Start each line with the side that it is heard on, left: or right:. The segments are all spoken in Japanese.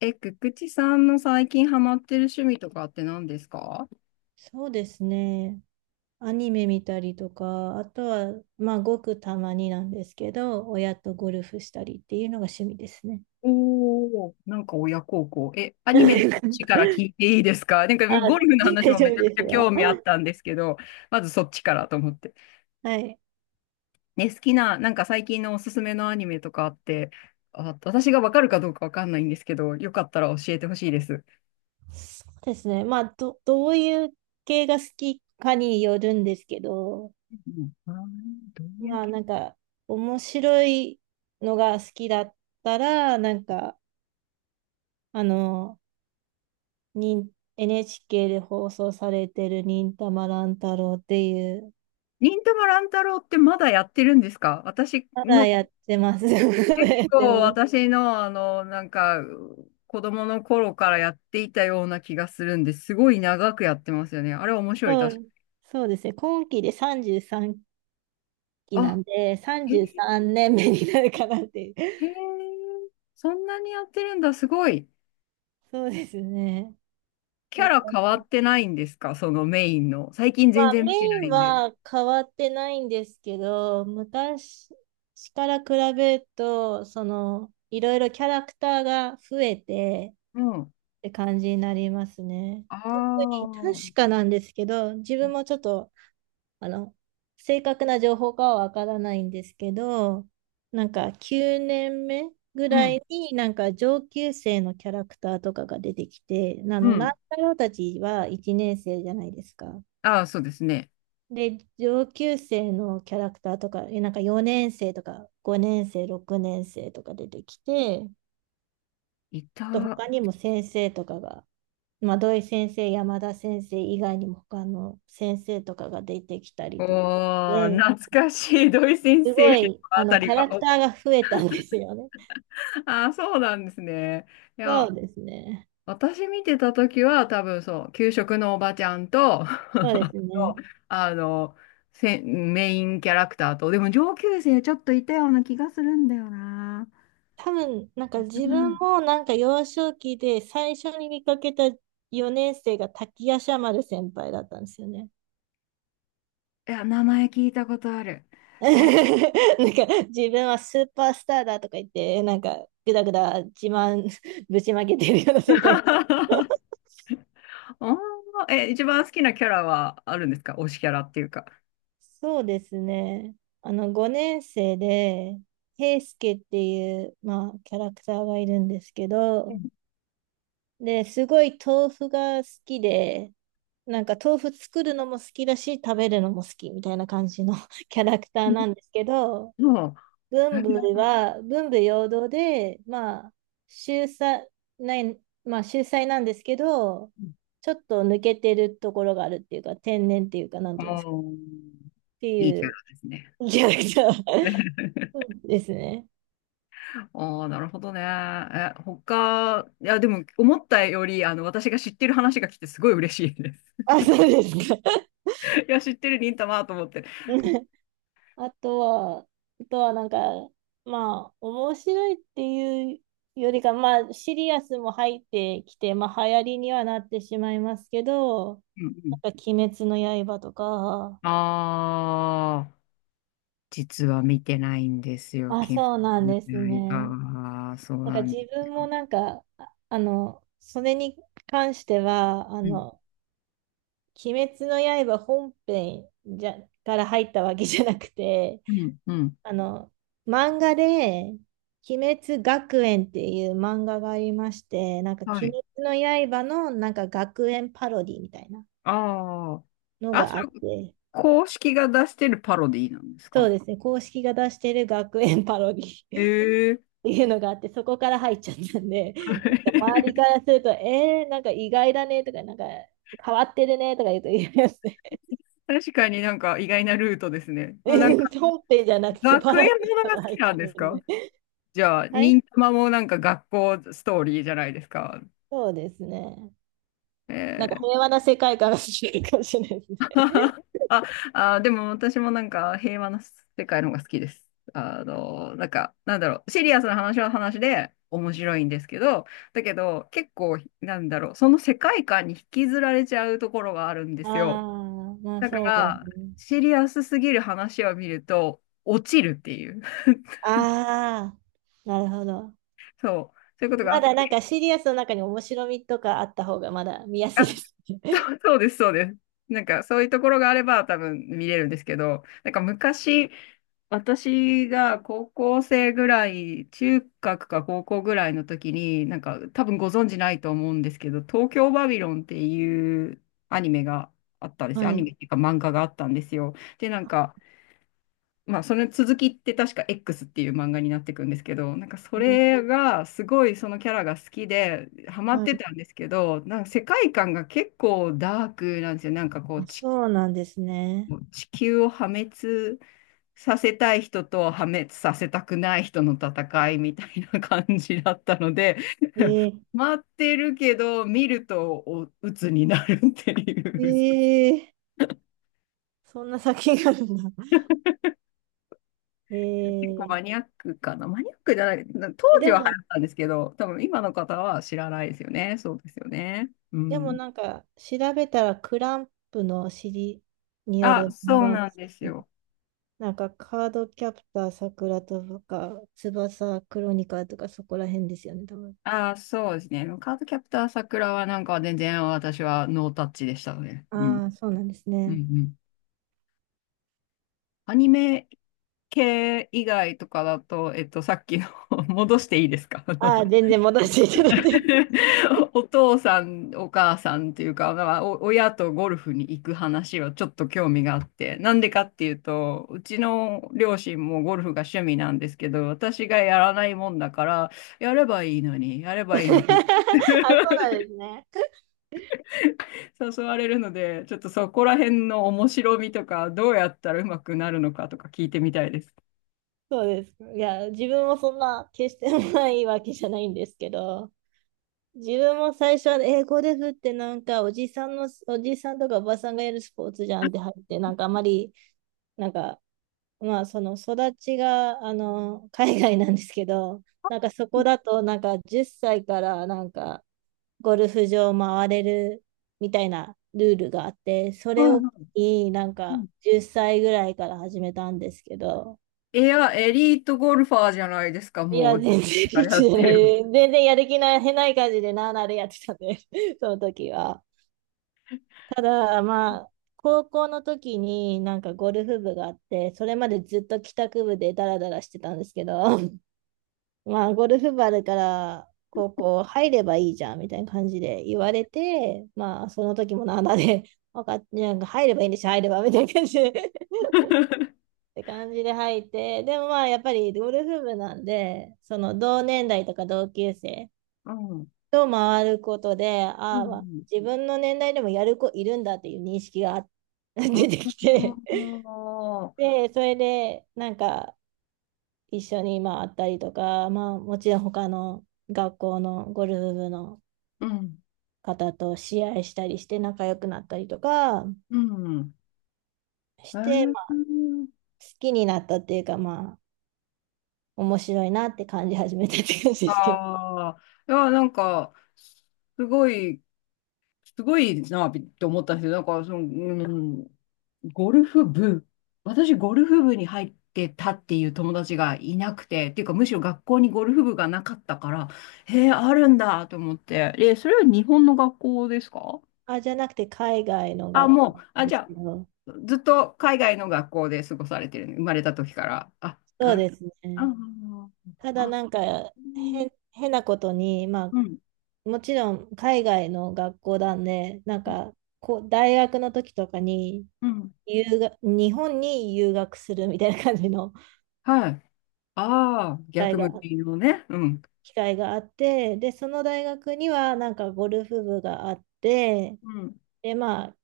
left: え、くくちさんの最近ハマってる趣味とかって何ですか？
right: そうですね。アニメ見たりとか、あとは、まあ、ごくたまになんですけど、親とゴルフしたりっていうのが趣味ですね。
left: おー、なんか親孝行。え、アニメの話から 聞いていいですか？なんか
right: あ、
left: ゴルフの話
right: 大
left: も
right: 丈
left: め
right: 夫
left: ちゃく
right: で
left: ち
right: す
left: ゃ興
right: よ。
left: 味あったんですけど、まずそっちからと思って。
right: はい。
left: ね、好きな、なんか最近のおすすめのアニメとかあって、あ、私がわかるかどうかわかんないんですけど、よかったら教えてほしいです。
right: そうですね。まあ、どういう系が好きかによるんですけど、
left: うん、あー、どういう
right: まあ、
left: 系？
right: 面白いのが好きだったら、あの、に NHK で放送されてる忍たま乱太郎っていう、
left: 忍たま乱太郎ってまだやってるんですか？私
right: まだ
left: の
right: やってます。まだ
left: 結
right: やって
left: 構
right: ます。
left: 私のなんか、子供の頃からやっていたような気がするんですごい長くやってますよね。あれ面白い、
right: そ
left: 確か。
right: う、そうですね。今期で33期な
left: あ、
right: んで、
left: へえ。
right: 33年目になるかなっていう。
left: へ え、そんなにやってるんだ、すごい。
right: そうですね。
left: キャ
right: と
left: ラ
right: か、
left: 変わってないんですか、そのメインの。最近
right: ま
left: 全
right: あ
left: 然
right: メ
left: 見て
right: イン
left: ないんで。
right: は変わってないんですけど、昔から比べると、いろいろキャラクターが増えて
left: うん。
right: って感じになりますね。
left: あ
right: 特に
left: あ。
right: 確かなんですけど、自分もちょっとあの、正確な情報かはわからないんですけど、なんか9年目ぐ
left: う
right: らい
left: ん、
right: になんか上級生のキャラクターとかが出てきて、
left: う
right: 乱
left: ん。
right: 太郎たちは1年生じゃないですか。
left: ああ、そうですね。
right: で、上級生のキャラクターとか、なんか4年生とか5年生、6年生とか出てきて、
left: い
right: と
left: た。
right: 他にも先生とかが、まあ、土井先生、山田先生以外にも他の先生とかが出てきた
left: お
right: りとか
left: ー、
right: で、
left: 懐かしい、土井先
right: す
left: 生
right: ご
left: の
right: い、
left: あたり
right: キャラク
left: は。
right: ターが増えたんですよね。
left: ああ、そうなんですね。い
right: そ
left: や、
right: うですね。
left: 私見てた時は多分そう、給食のおばちゃんと、
right: そうですね。
left: あの、せメインキャラクターと、でも上級生ちょっといたような気がするんだよな。
right: 多分、なんか
left: う
right: 自分
left: ん。
right: もなんか幼少期で最初に見かけた4年生が滝夜叉丸先輩だったんですよね。
left: いや、名前聞いたことある。
right: なんか自分はスーパースターだとか言って、なんかぐだぐだ自慢 ぶちまけてるような先輩。
left: おー、え、一番好きなキャラはあるんですか？推しキャラっていうか。
right: そうですね。あの、5年生で、平助っていう、まあ、キャラクターがいるんですけ
left: う
right: ど、
left: ん、
right: で、すごい豆腐が好きで、なんか豆腐作るのも好きだし、食べるのも好きみたいな感じの キャラクターなんですけど、
left: そう。えー、
right: 文武両道で、まあ、秀才、ない、まあ、秀才なんですけど、ちょっと抜けてるところがあるっていうか、天然っていうか、なんていうんですか、
left: もうん、
right: って
left: いいキ
right: い
left: ャラ
right: う
left: ですね。
right: キャラクタ ー ですね。
left: ああ、なるほどね。え、他、いや、でも、思ったより、私が知ってる話が来て、すごい嬉しいです。
right: あ、そうですか。
left: いや、知ってる忍たまと思って。
right: あとは、あとはなんか、まあ、面白いっていうよりか、まあ、シリアスも入ってきて、まあ、流行りにはなってしまいますけど、
left: うんうん。
right: 鬼滅の刃とか。
left: ああ、実は見てないんですよ、
right: あ、
left: 金
right: そうなん
left: の
right: です
left: 刃
right: ね。
left: は。そうなんで
right: 自
left: す
right: 分も
left: よ。
right: なんか、それに関しては、
left: うん、
right: 鬼滅の刃本編じゃ、から入ったわけじゃなくて、
left: うん、うん。
right: あの、漫画で、鬼滅学園っていう漫画がありまして、なんか
left: は
right: 鬼
left: い。
right: 滅の刃のなんか学園パロディみたいな
left: あ
right: の
left: あ。あ、そ
right: があっ
left: れ、
right: て、
left: 公式が出してるパロディなんです
right: そ
left: か？
right: うですね、公式が出してる学園パロディ
left: え
right: っ
left: えー。
right: ていうのがあって、そこから入っちゃったんで、なんか周りか らすると、なんか意外だねとか、なんか変わってるねとか言うと言いますね。
left: 確かになんか意外なルートですね。もうなんか
right: 本編じゃなくてパ
left: 学
right: ロ
left: 園
right: デ
left: も
right: ィ
left: の
right: か
left: が好
right: ら入
left: き
right: っ
left: なん
right: て
left: です
right: るん
left: か？
right: で。
left: じゃあ、
right: はい、
left: 忍たまもなんか学校ストーリーじゃないですか。
right: そうですね。なんか
left: えー。
right: 平和な世界観が好きかもしれないですね。
left: あ、あ、でも私もなんか平和な世界の方が好きです。なんか、なんだろう、シリアスな話は話で面白いんですけど、だけど結構、なんだろう、その世界観に引きずられちゃうところがあるんで
right: あ
left: すよ。
right: あ、まあ
left: だか
right: そうで
left: ら、
right: すね。
left: シリアスすぎる話を見ると、落ちるっていう。
right: ああ、なるほど。
left: そう、そういうことがあ
right: ま
left: っ
right: だなんか
left: て。
right: シリアスの中に面白みとかあった方がまだ見やすいですね。
left: そうそうです、そうです。なんかそういうところがあれば多分見れるんですけど、なんか昔、私が高校生ぐらい、中学か高校ぐらいの時に、なんか多分ご存知ないと思うんですけど、東京バビロンっていうアニメがあったんです
right: は
left: よ。アニ
right: い。
left: メっていうか漫画があったんですよ。で、なんか、まあ、その続きって確か X っていう漫画になっていくんですけど、なんかそ
right: うん、
left: れがすごいそのキャラが好きでハマっ
right: は
left: て
right: い。
left: たんですけど、なんか世界観が結構ダークなんですよ。なんかこう
right: あ、
left: ち
right: そうなんですね。
left: 地球を破滅させたい人と破滅させたくない人の戦いみたいな感じだったので、
right: え
left: 待ってるけど見るとお鬱になるってい
right: ー、
left: う。
right: えー、そんな作品があるんだ。え
left: 結構
right: ー、
left: マニアックかな。マニアックじゃない、な当
right: え
left: 時
right: で
left: は流行
right: も、
left: ったんですけど、多分今の方は知らないですよね。そうですよね。う
right: でも
left: ん。
right: なんか調べたらクランプの尻によ
left: あ、
right: る漫
left: そう
right: 画で
left: なん
right: す
left: です
right: ね。
left: よ。
right: なんかカードキャプターさくらとか翼クロニカルとかそこら辺ですよね、多分。
left: あ、そうですね。カードキャプター桜はなんか全然私はノータッチでしたね。うん。
right: ああ、そうなんです
left: うんう
right: ね。
left: ん。アニメ系以外とかだと、えっと、さっきの 戻していいですか？あの
right: ああ、全然戻していただいて。
left: お父さん、お母さんっていうか、まあ、お親とゴルフに行く話はちょっと興味があって、なんでかっていうと、うちの両親もゴルフが趣味なんですけど、私がやらないもんだから、やればいいのに、やれ
right: あ、
left: ば
right: そ
left: いいのに、
right: うなんですね。
left: 誘われるので、ちょっとそこら辺の面白みとか、どうやったらうまくなるのかとか聞いてみたいです。
right: そうですか。いや、自分もそんな決してないわけじゃないんですけど、自分も最初は英語で振ってなんかおじさんとかおばさんがやるスポーツじゃんって入って、なんかあまり、なんか、まあその育ちが、海外なんですけど、なんかそこだとなんか10歳からなんかゴルフ場回れるみたいなルールがあって、そ
left: は
right: れ
left: い
right: を
left: はい。
right: になん
left: う
right: か
left: ん。
right: 10歳ぐらいから始めたんですけど、
left: いや、エリートゴルファーじゃないですか、
right: い
left: も
right: や、
left: う、
right: 全然リ
left: あれ
right: ッチ
left: や
right: じ
left: っ
right: ゃ
left: て
right: な
left: る。
right: い。全然やる気ない、変ない感じでなあなあでやってたね、その時は。ただ、まあ、高校の時になんかゴルフ部があって、それまでずっと帰宅部でダラダラしてたんですけど、まあ、ゴルフ部あるから、高校入ればいいじゃん、みたいな感じで言われて、まあ、その時もなんだで、分かっなんか入ればいいんでしょ、入れば、みたいな感じで っ て感じで入って、でもまあ、やっぱりゴルフ部なんで、その同年代とか同級生
left: うん。うん
right: と回ることで、
left: う
right: ああ、まあ、
left: ん。
right: 自分の年代でもやる子いるんだっていう認識があ
left: お
right: 出てきて、
left: ー。
right: で、それで、なんか、一緒にまあ会ったりとか、まあ、もちろん学校のゴルフ部の
left: うん、
right: 方と試合したりして仲良くなったりとか
left: うん。
right: し
left: え
right: て、まあ、
left: ー、
right: 好きになったっていうか、まあ、面白いなって感じ始めたって感じですけど、
left: ああ、いや、なんか、すごい、すごいなって思ったんですよ。なんか、その、うん、ゴルフ部、私、ゴルフ部に入ってたっていう友達がいなくて、っていうか、むしろ学校にゴルフ部がなかったから、へえ、あるんだと思って。え、それは日本の学校ですか？
right: あ、じゃなくて海外の
left: あ、
right: 学校
left: もう、
right: なん
left: あ、
right: で
left: じ
right: す
left: ゃあ、
right: けど、
left: ずっと海外の学校で過ごされてる、生まれた時から。あ、
right: そ
left: な
right: う
left: る。
right: です
left: あ
right: ね。た
left: あ、
right: だ
left: あ、
right: なんか
left: うん
right: 変なことに、ま
left: うん、
right: あ、もちろん海外の学校なんで、なんかこう大学の時とかに、
left: うん。
right: 日本に留学するみたいな感じの
left: はい。ああ、
right: 会
left: 逆
right: が
left: 向
right: あっ
left: きのね。うん。
right: 機会があって、で、その大学にはなんかゴルフ部があって、
left: うん。
right: で、まあ、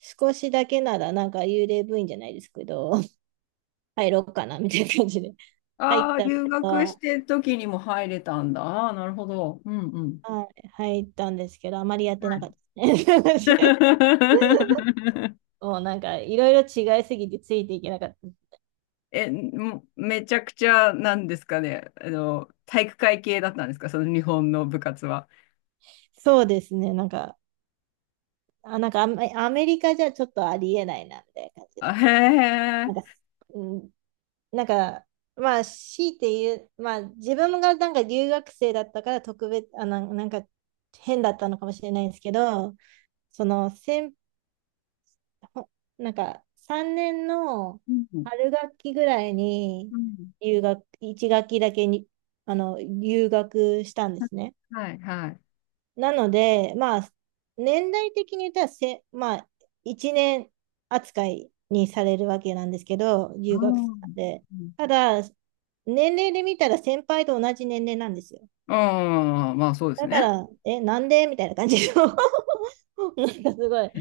right: 少しだけならなんか幽霊部員じゃないですけど、入ろうかなみたいな感じで入っ
left: ああ、
right: たの
left: 留学し
right: は
left: てる時にも入れたんだ。ああ、なるほど。うんうん。
right: はい、入ったんですけど、あまりやって
left: は
right: な
left: い。
right: かったですね。もうなんかいろいろ違いすぎてついていけなかった。
left: え、もうめちゃくちゃ、なんですかね。体育会系だったんですか、その日本の部活は。
right: そうですね、なんかアメリカじゃちょっとありえないなみたいな感じの、
left: あ、へ
right: な
left: え。
right: んか、うんなんか、まあ、強いて言う、まあ、自分がなんか留学生だったから特別、なんか変だったのかもしれないんですけど、その、先ほなんか3年の
left: うん
right: 春学期ぐらいに
left: うん。
right: 留学、1学期だけに、あの、留学したんですね。
left: はい、はい。
right: なので、まあ、年代的に言ったら、まあ、1年扱いにされるわけなんですけど、留
left: う
right: 学生
left: ん。
right: で。
left: う
right: ただ、年齢で見たら先輩と同じ年齢なんですよ。
left: ん。まあ、そうです
right: だか
left: ね。
right: ら、え、なんでみたいな感じの なんかすごい。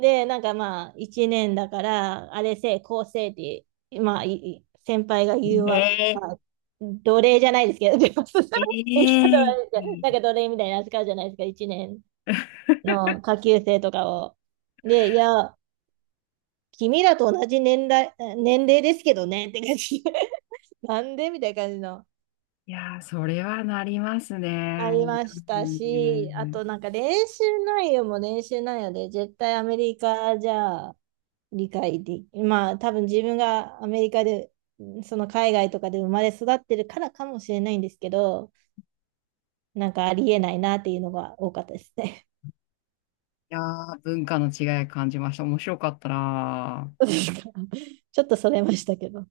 right: で、なんかまあ、1年だから、あれせい、こうせいって、まあ、先輩が言う
left: え
right: わ、
left: え、
right: まあ、奴隷じゃないですけど、言い
left: え
right: 方悪いですけどなんか
left: え。
right: 奴隷みたいな扱いじゃないですか、1年の 下級生とかを。で、いや、君らと同じ年齢ですけどねって感じ。なんでみたいな感じの。
left: いやー、それはなります
right: あり
left: ね。
right: まし
left: う
right: たし、あと
left: ん。
right: なんか練習内容も練習内容で、絶対アメリカじゃ理解でき、まあ多分自分がアメリカで、その海外とかで生まれ育ってるからかもしれないんですけど、なんかありえないなっていうのが多かったですね。
left: いやー、文化の違い感じました。面白かったなー。
right: ちょっとそれましたけど。